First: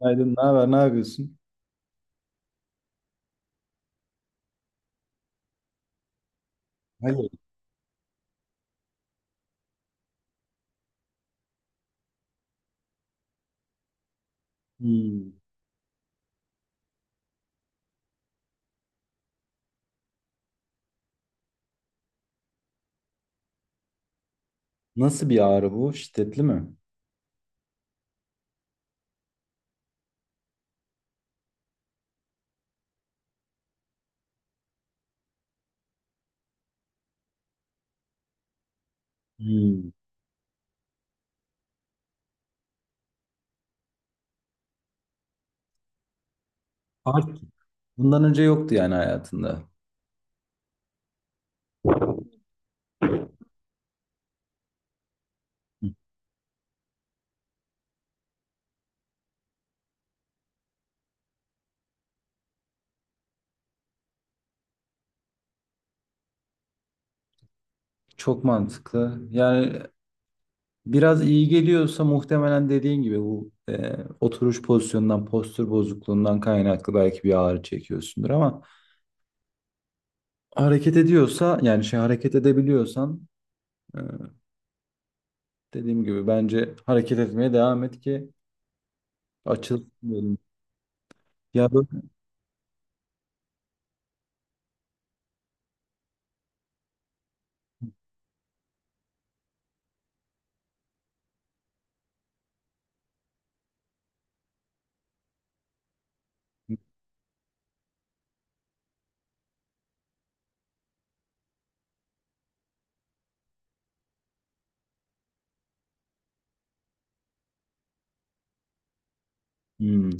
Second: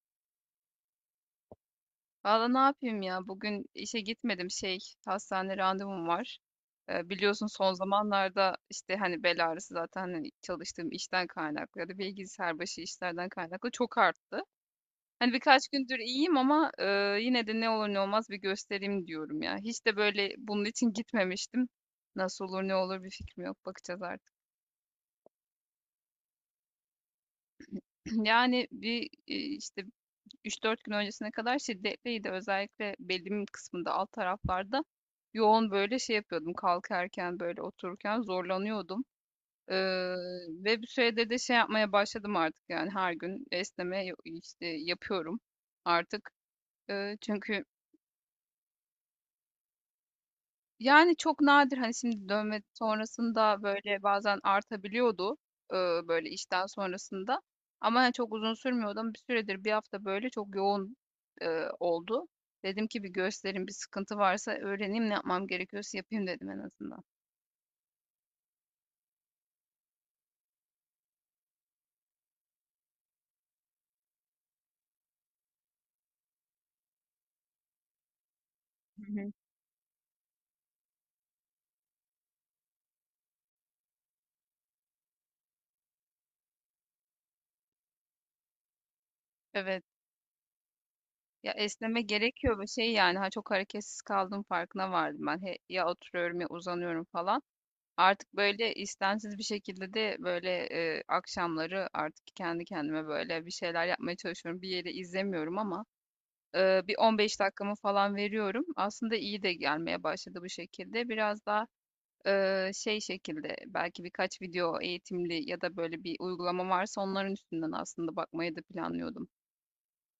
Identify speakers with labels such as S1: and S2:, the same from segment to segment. S1: Günaydın, ne haber, ne yapıyorsun?
S2: Valla ne yapayım ya? Bugün işe gitmedim, şey, hastane randevum var.
S1: Hayır.
S2: Biliyorsun son zamanlarda işte hani bel ağrısı zaten hani çalıştığım işten kaynaklı ya da bilgisayar başı işlerden kaynaklı çok arttı.
S1: Hmm.
S2: Hani birkaç gündür iyiyim ama yine de ne olur ne olmaz bir göstereyim diyorum ya. Hiç de böyle bunun için gitmemiştim. Nasıl olur ne olur bir fikrim yok, bakacağız artık.
S1: Nasıl bir ağrı bu? Şiddetli mi?
S2: Yani bir işte üç dört gün öncesine kadar şiddetliydi. Özellikle belimin kısmında alt taraflarda yoğun böyle şey yapıyordum. Kalkarken böyle, otururken zorlanıyordum. Ee,
S1: Hmm.
S2: Ve bir süredir de şey yapmaya başladım artık, yani her gün esneme işte yapıyorum artık.
S1: Artık
S2: Çünkü
S1: bundan önce yoktu yani hayatında.
S2: Yani çok nadir, hani, şimdi dövme sonrasında böyle bazen artabiliyordu, böyle işten sonrasında, ama hani çok uzun sürmüyordu. Ama bir süredir, bir hafta, böyle çok yoğun oldu. Dedim ki bir göstereyim, bir sıkıntı varsa öğreneyim, ne yapmam gerekiyorsa yapayım dedim en azından.
S1: Çok mantıklı. Yani biraz iyi geliyorsa muhtemelen dediğin gibi bu oturuş pozisyonundan, postür bozukluğundan kaynaklı belki bir ağrı çekiyorsundur ama
S2: Hı hı.
S1: hareket ediyorsa yani şey hareket edebiliyorsan e, dediğim gibi bence hareket etmeye devam et ki
S2: Evet,
S1: açılsın, diyelim.
S2: ya,
S1: Ya böyle.
S2: esneme gerekiyor ve şey, yani, ha, çok hareketsiz kaldığım farkına vardım ben. He, ya oturuyorum ya uzanıyorum falan. Artık böyle istensiz bir şekilde de böyle akşamları artık kendi kendime böyle bir şeyler yapmaya çalışıyorum. Bir yeri izlemiyorum ama bir 15 dakikamı falan veriyorum. Aslında iyi de gelmeye başladı bu şekilde. Biraz daha şey şekilde belki birkaç video eğitimli ya da böyle bir uygulama varsa onların üstünden aslında bakmayı da planlıyordum.
S1: Hmm.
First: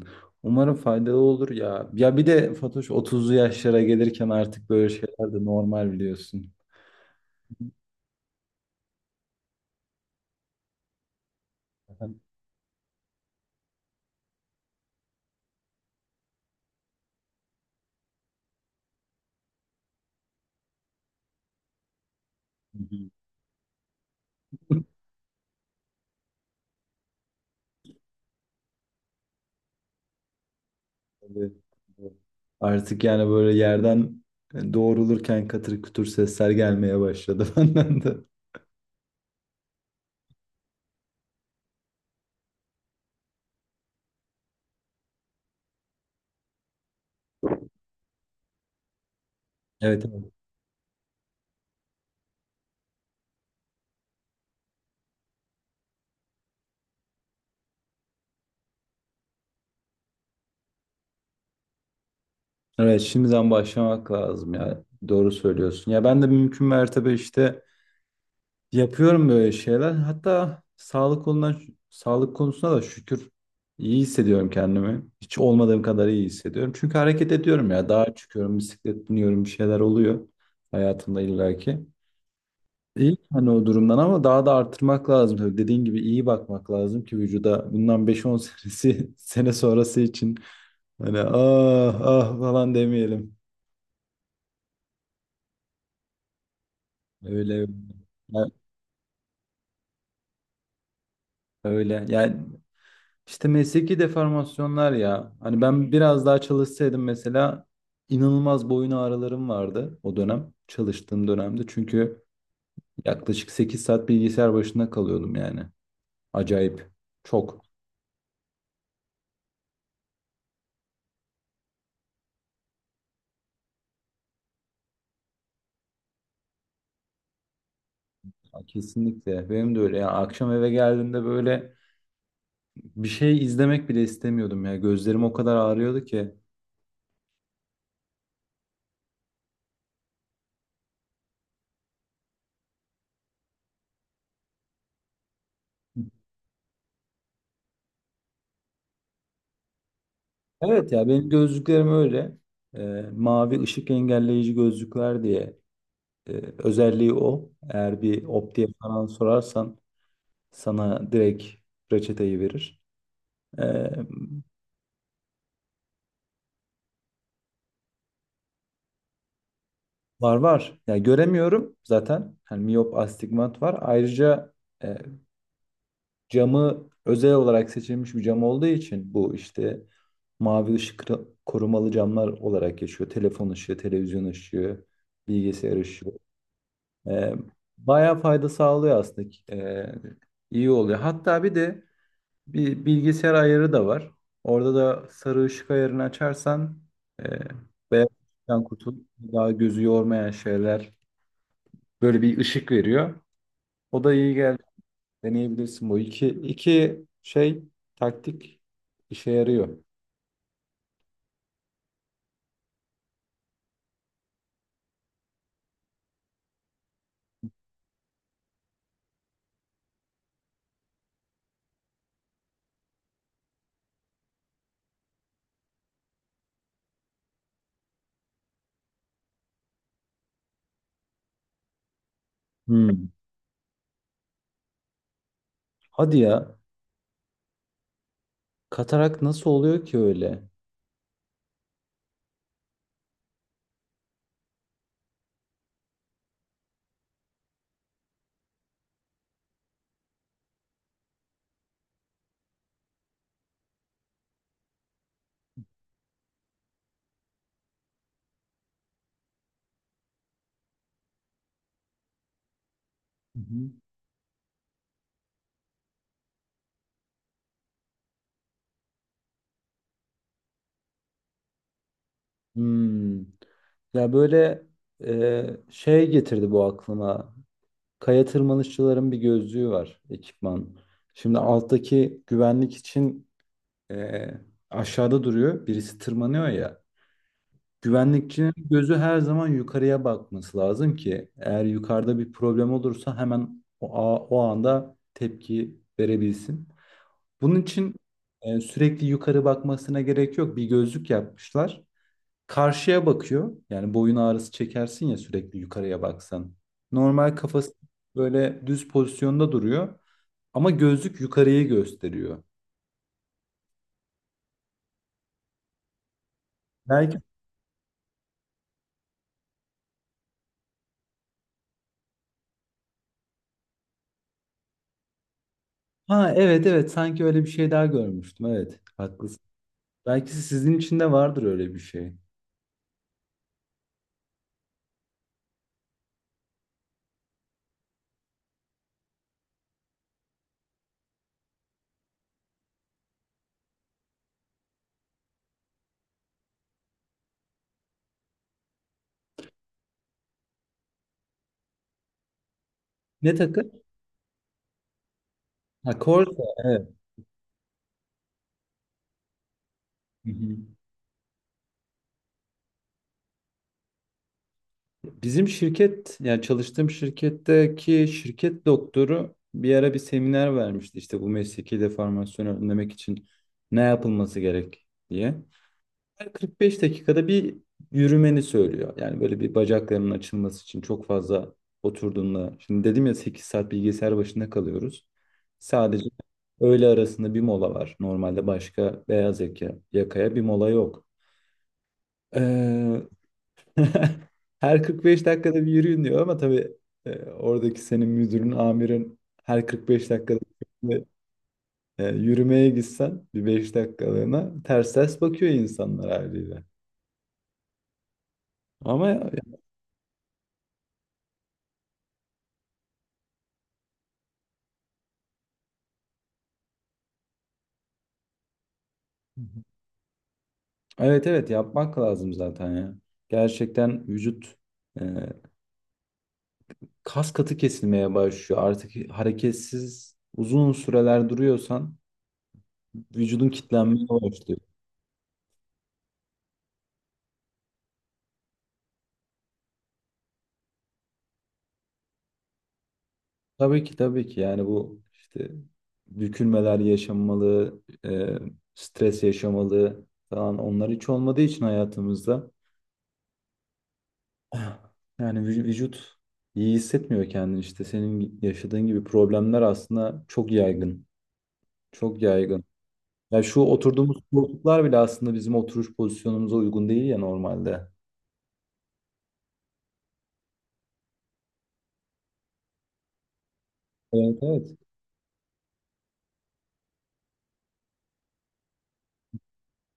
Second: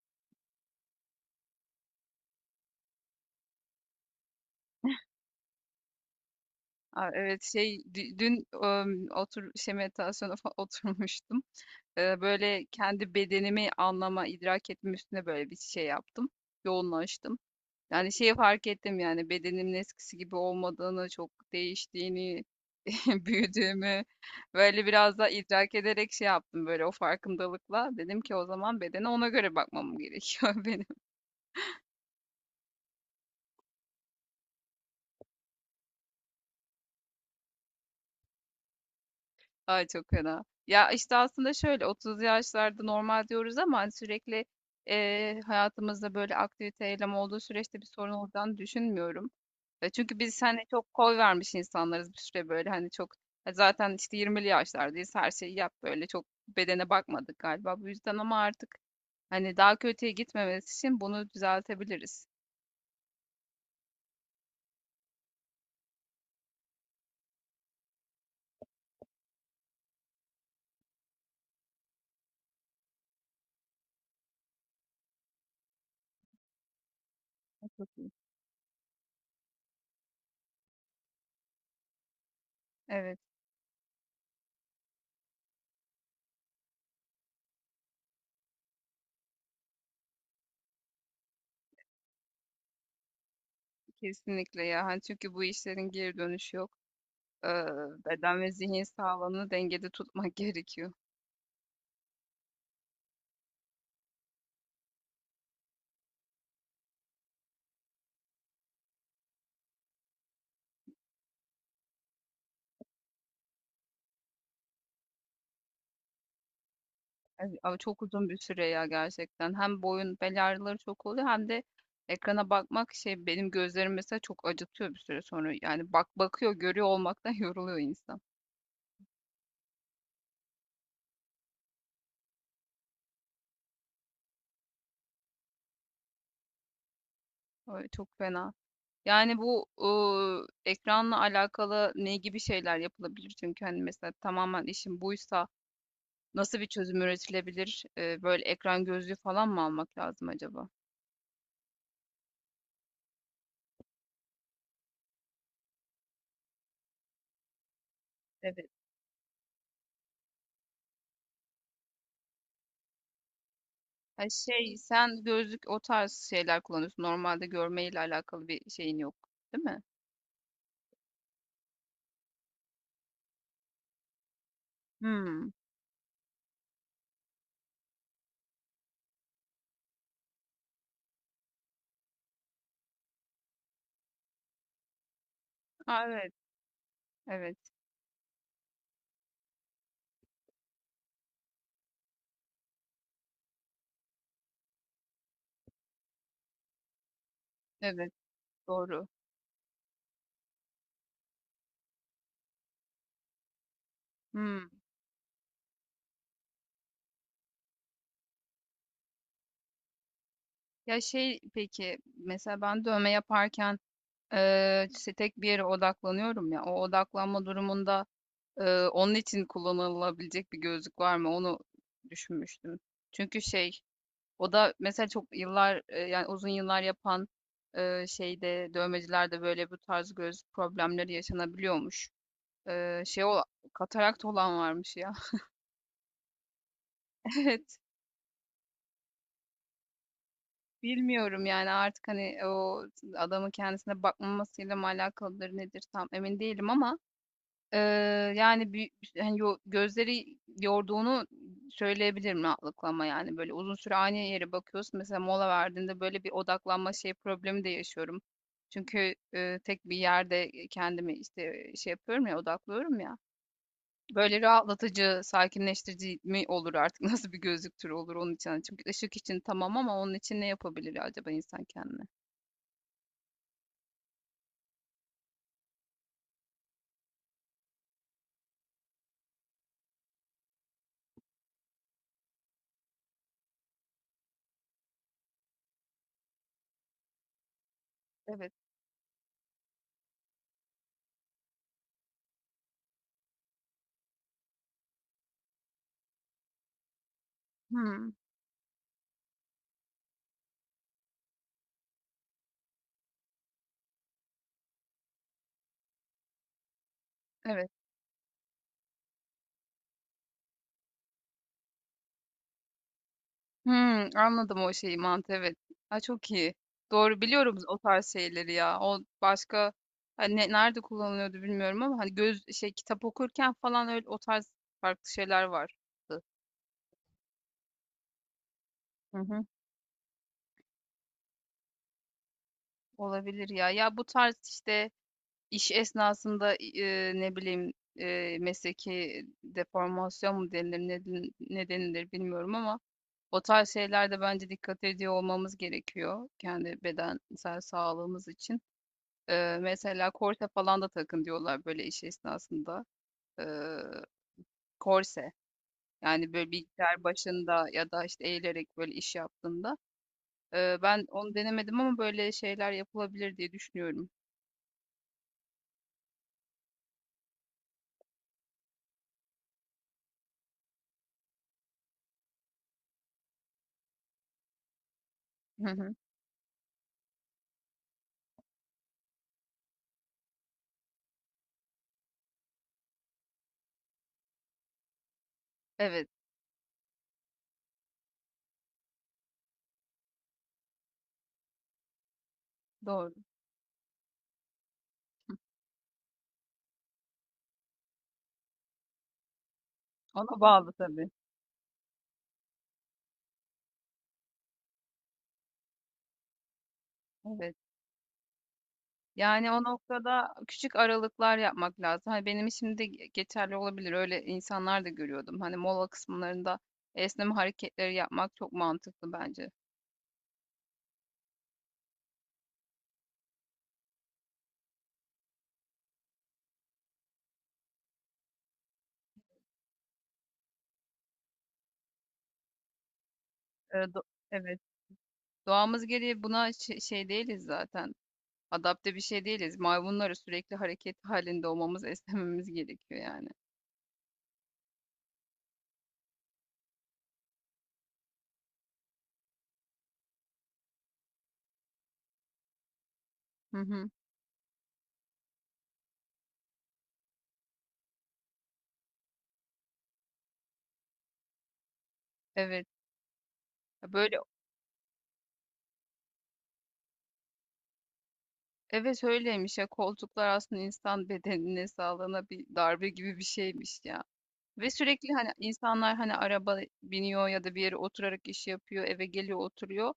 S1: Umarım faydalı olur ya. Ya bir de Fatoş 30'lu yaşlara gelirken artık böyle şeyler de normal biliyorsun.
S2: Aa, evet şey dün otur şey meditasyona oturmuştum. Böyle kendi bedenimi anlama, idrak etme üstüne böyle bir şey yaptım. Yoğunlaştım. Yani şeyi fark ettim, yani bedenimin eskisi gibi olmadığını, çok değiştiğini, büyüdüğümü böyle biraz da idrak ederek şey yaptım böyle o farkındalıkla. Dedim ki o zaman bedene ona göre bakmam gerekiyor benim.
S1: Evet. Artık yani böyle yerden doğrulurken katır kütür sesler gelmeye başladı benden de.
S2: Ay çok fena. Ya işte aslında şöyle 30 yaşlarda normal diyoruz ama hani sürekli hayatımızda böyle aktivite eylem olduğu süreçte bir sorun olacağını düşünmüyorum. E,
S1: Evet,
S2: çünkü
S1: evet.
S2: biz hani çok koy vermiş insanlarız bir süre, böyle hani çok zaten işte 20'li yaşlardayız, her şeyi yap böyle çok bedene bakmadık galiba bu yüzden ama artık hani daha kötüye gitmemesi için bunu düzeltebiliriz.
S1: Evet, şimdiden başlamak lazım ya. Doğru söylüyorsun. Ya ben de mümkün mertebe işte yapıyorum böyle şeyler. Hatta sağlık konudan, sağlık konusuna da şükür iyi hissediyorum kendimi. Hiç olmadığım kadar iyi hissediyorum. Çünkü hareket ediyorum ya.
S2: Çok iyi.
S1: Dağa çıkıyorum, bisiklet biniyorum, bir şeyler oluyor hayatımda illaki. İyi
S2: Evet,
S1: hani o durumdan ama daha da artırmak lazım. Tabii dediğin gibi iyi bakmak lazım ki vücuda bundan beş on senesi, sene sonrası için hani ah ah falan demeyelim.
S2: kesinlikle ya, hani çünkü bu işlerin geri dönüşü yok. Ee,
S1: Öyle.
S2: Beden
S1: Ya-
S2: ve zihin sağlığını dengede tutmak gerekiyor.
S1: Öyle. Yani İşte mesleki deformasyonlar ya. Hani ben biraz daha çalışsaydım mesela inanılmaz boyun ağrılarım vardı o dönem. Çalıştığım dönemde. Çünkü yaklaşık 8 saat bilgisayar başında kalıyordum yani. Acayip.
S2: Ay,
S1: Çok.
S2: ama çok uzun bir süre ya gerçekten. Hem boyun bel ağrıları çok oluyor hem de ekrana bakmak, şey, benim gözlerim mesela çok acıtıyor bir süre sonra. Yani bak bakıyor görüyor olmaktan yoruluyor insan.
S1: Kesinlikle. Benim de öyle. Yani akşam eve geldiğimde böyle bir şey izlemek bile istemiyordum ya. Gözlerim o kadar ağrıyordu ki.
S2: Öyle, çok fena. Yani bu ekranla alakalı ne gibi şeyler yapılabilir? Çünkü hani mesela tamamen işin buysa nasıl bir çözüm üretilebilir? Böyle ekran gözlüğü falan mı almak lazım acaba?
S1: Evet ya benim gözlüklerim öyle. Mavi ışık engelleyici gözlükler diye. Ee, özelliği o. Eğer bir optiye
S2: Evet.
S1: falan sorarsan sana direkt reçeteyi verir. Ee,
S2: Ha şey, sen gözlük o tarz şeyler kullanıyorsun. Normalde görmeyle alakalı bir şeyin yok, değil mi?
S1: var var. Yani göremiyorum zaten. Yani miyop astigmat var. Ayrıca e,
S2: Hımm.
S1: camı özel olarak seçilmiş bir cam olduğu için bu işte mavi korumalı camlar olarak geçiyor. Telefon ışığı, televizyon ışığı, bilgisayar
S2: A,
S1: ışığı.
S2: evet,
S1: Ee,
S2: evet,
S1: bayağı fayda sağlıyor aslında. İyi oluyor. Hatta bir de bir bilgisayar ayarı da var. Orada da sarı ışık ayarını açarsan e, beyaz
S2: evet,
S1: ışıktan kurtulup
S2: doğru.
S1: daha gözü yormayan şeyler, böyle bir ışık veriyor. O da iyi geldi.
S2: Hımm.
S1: Deneyebilirsin bu. İki iki şey, taktik işe yarıyor.
S2: Ya, şey, peki, mesela ben dövme yaparken işte tek bir yere odaklanıyorum ya, o odaklanma durumunda onun için kullanılabilecek bir gözlük var mı? Onu düşünmüştüm. Çünkü şey, o da mesela çok yıllar, yani uzun yıllar yapan şeyde, dövmecilerde böyle bu tarz göz problemleri yaşanabiliyormuş.
S1: Hmm.
S2: Şey ola katarakt olan varmış ya.
S1: Hadi ya.
S2: Evet.
S1: Katarak nasıl oluyor ki öyle?
S2: Bilmiyorum yani artık hani o adamın kendisine bakmamasıyla mı alakalıdır nedir tam emin değilim ama eee, yani bir, hani gözleri yorduğunu söyleyebilirim rahatlıkla. Yani böyle uzun süre aynı yere bakıyorsun, mesela mola verdiğinde böyle bir odaklanma şey problemi de yaşıyorum. Çünkü tek bir yerde kendimi işte şey yapıyorum ya, odaklıyorum ya.
S1: Hı hı.
S2: Böyle rahatlatıcı, sakinleştirici mi olur artık? Nasıl bir gözlük türü olur onun için? Hani çünkü ışık için tamam, ama onun için ne yapabilir acaba insan kendine?
S1: Hmm. Ya böyle şey getirdi bu aklıma. Kaya tırmanışçıların bir gözlüğü var, ekipman. Şimdi alttaki güvenlik için e, aşağıda duruyor. Birisi tırmanıyor ya. Güvenlikçinin
S2: Evet.
S1: gözü her zaman yukarıya bakması lazım ki eğer yukarıda bir problem olursa hemen o anda tepki verebilsin. Bunun için
S2: Hmm,
S1: sürekli yukarı bakmasına gerek yok. Bir gözlük yapmışlar. Karşıya bakıyor. Yani boyun ağrısı çekersin ya sürekli yukarıya baksan. Normal
S2: evet.
S1: kafası böyle düz pozisyonda duruyor. Ama gözlük yukarıyı gösteriyor.
S2: Hımm, anladım o şeyi, mantığı, evet. Ha, çok iyi.
S1: Belki
S2: Doğru, biliyorum o tarz şeyleri ya. O başka, hani, ne nerede kullanılıyordu bilmiyorum ama hani göz şey, kitap okurken falan öyle o tarz farklı şeyler vardı.
S1: ha evet evet, sanki öyle bir şey daha görmüştüm. Evet
S2: Hı
S1: haklısın.
S2: hı.
S1: Belki sizin için de vardır öyle bir şey.
S2: Olabilir ya. Ya, bu tarz, işte, iş esnasında ne bileyim, mesleki deformasyon mu denilir, ne denilir bilmiyorum ama o tarz şeylerde bence dikkat ediyor olmamız gerekiyor kendi bedensel sağlığımız için. Mesela korse falan da takın diyorlar böyle iş esnasında.
S1: Ne
S2: Eee,
S1: takı?
S2: Korse,
S1: Ha
S2: yani
S1: Corsa
S2: böyle
S1: evet.
S2: bilgisayar başında ya da işte eğilerek böyle iş yaptığında.
S1: Hı hı.
S2: Ben onu denemedim ama böyle şeyler yapılabilir diye düşünüyorum.
S1: Bizim şirket yani çalıştığım şirketteki şirket doktoru bir ara bir seminer vermişti işte bu mesleki deformasyonu önlemek için ne yapılması gerek diye.
S2: Hı hı.
S1: Her 45 dakikada bir yürümeni söylüyor. Yani böyle bir bacaklarının açılması için çok fazla oturduğunda. Şimdi dedim ya 8 saat bilgisayar başında kalıyoruz. Sadece
S2: Evet,
S1: öğle arasında bir mola var. Normalde başka beyaz yaka, yakaya bir mola yok. Ee,
S2: doğru.
S1: her 45 dakikada bir yürüyün diyor ama tabii oradaki senin müdürün, amirin her 45 dakikada
S2: Ona bağlı
S1: bir,
S2: tabii.
S1: yürümeye gitsen bir 5 dakikalığına ters ters bakıyor insanlar haliyle.
S2: Evet.
S1: Ama
S2: Yani o noktada küçük aralıklar yapmak lazım. Hani benim için de geçerli olabilir. Öyle insanlar da görüyordum. Hani mola kısımlarında esneme hareketleri yapmak çok mantıklı bence.
S1: evet evet, yapmak lazım zaten ya. Gerçekten vücut e, kas katı kesilmeye başlıyor. Artık hareketsiz uzun süreler duruyorsan vücudun Hı.
S2: Eee, do-
S1: kitlenmeye başlıyor.
S2: evet. Doğamız gereği buna şey değiliz zaten. Adapte bir şey değiliz. Maymunları sürekli hareket halinde olmamız, esnememiz gerekiyor yani.
S1: Tabii ki tabii ki yani bu işte bükülmeler yaşanmalı, e, stres yaşamalı falan, onlar hiç olmadığı için hayatımızda
S2: Hı hı.
S1: yani vücut iyi hissetmiyor kendini, işte senin yaşadığın gibi problemler aslında çok yaygın. Çok yaygın.
S2: Evet.
S1: Ya şu
S2: Ya
S1: oturduğumuz
S2: böyle,
S1: koltuklar bile aslında bizim oturuş pozisyonumuza uygun değil ya normalde.
S2: evet, öyleymiş ya, koltuklar aslında insan bedenine, sağlığına bir darbe gibi bir şeymiş ya.
S1: Evet
S2: Ve
S1: evet.
S2: sürekli hani insanlar hani araba biniyor ya da bir yere oturarak iş yapıyor, eve geliyor, oturuyor.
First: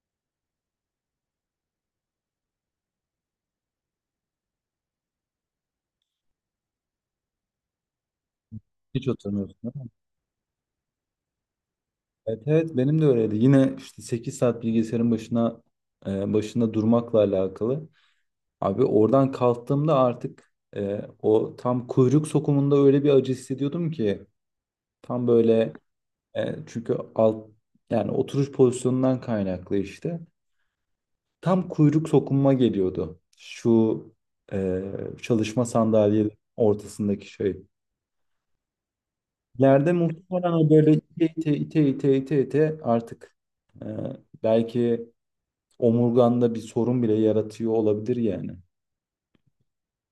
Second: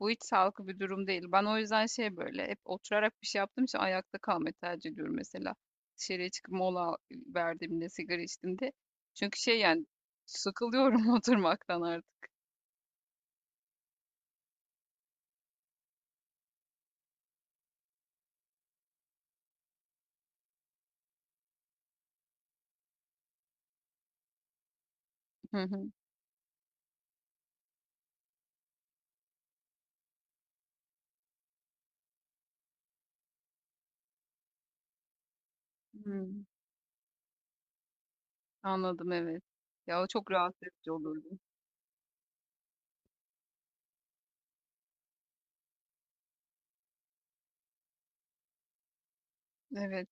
S2: Bu hiç sağlıklı bir durum değil. Ben o yüzden şey, böyle hep oturarak bir şey yaptığım için ayakta kalmayı tercih ediyorum mesela. Dışarıya çıkıp mola verdiğimde, sigara içtiğimde.
S1: Hiç
S2: Çünkü
S1: oturmuyorsun,
S2: şey,
S1: değil
S2: yani
S1: mi?
S2: sıkılıyorum oturmaktan artık.
S1: Evet evet benim de öyleydi. Yine işte 8 saat başında durmakla alakalı. Abi oradan kalktığımda artık o tam kuyruk sokumunda öyle bir acı hissediyordum ki tam
S2: Hı
S1: böyle
S2: hı.
S1: çünkü alt yani oturuş pozisyonundan kaynaklı işte. Tam kuyruk sokunma geliyordu. Şu e, çalışma sandalyenin
S2: Hmm,
S1: ortasındaki şey.
S2: anladım, evet.
S1: Yerde
S2: Ya o çok
S1: muhtemelen
S2: rahatsız
S1: o böyle
S2: edici
S1: ite
S2: olurdu.
S1: ite ite ite ite ite artık e, belki omurganda bir sorun bile yaratıyor olabilir yani.
S2: Evet.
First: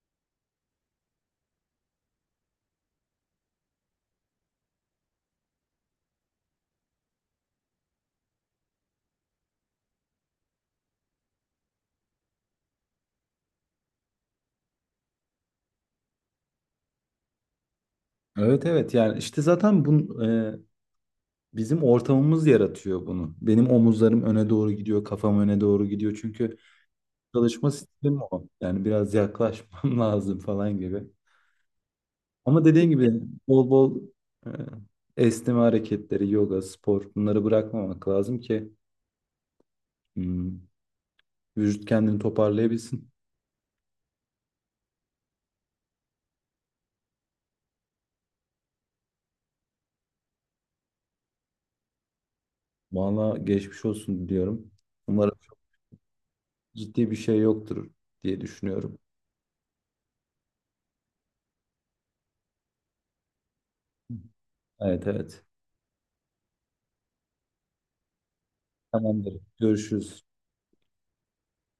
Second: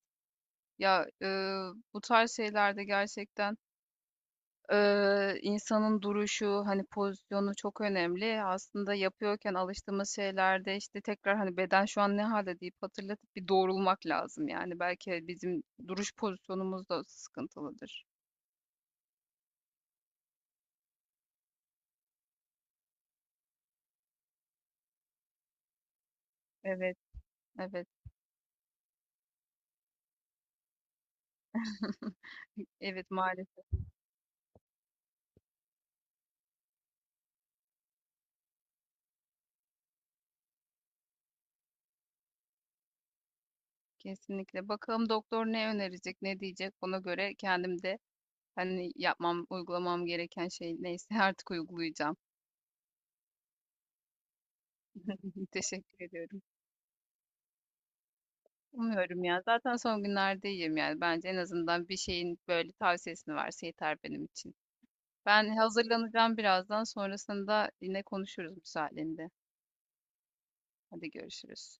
S2: Ya, bu tarz şeylerde gerçekten insanın duruşu, hani, pozisyonu çok önemli. Aslında yapıyorken alıştığımız şeylerde, işte, tekrar, hani, "Beden şu an ne halde deyip hatırlatıp bir doğrulmak lazım, yani. Belki bizim duruş pozisyonumuz da sıkıntılıdır.
S1: Evet evet yani işte zaten bu e, Bizim ortamımız yaratıyor bunu. Benim omuzlarım öne doğru gidiyor, kafam öne doğru gidiyor. Çünkü
S2: Evet,
S1: çalışma
S2: evet.
S1: stilim o. Yani biraz yaklaşmam lazım falan gibi. Ama dediğin
S2: Evet,
S1: gibi
S2: maalesef,
S1: bol bol e, esneme hareketleri, yoga, spor, bunları bırakmamak lazım ki hmm, vücut kendini toparlayabilsin.
S2: kesinlikle. Bakalım doktor ne önerecek, ne diyecek? Ona göre kendim de, hani, yapmam, uygulamam gereken şey neyse artık uygulayacağım.
S1: Valla geçmiş olsun diyorum. Umarım çok
S2: Teşekkür ediyorum.
S1: ciddi bir şey yoktur diye düşünüyorum.
S2: Umuyorum ya. Zaten son günlerde iyiyim yani. Bence en azından bir şeyin böyle tavsiyesini verse yeter benim için.
S1: Evet evet.
S2: Ben hazırlanacağım birazdan. Sonrasında yine konuşuruz müsaadenle.
S1: Tamamdır. Görüşürüz.
S2: Hadi görüşürüz.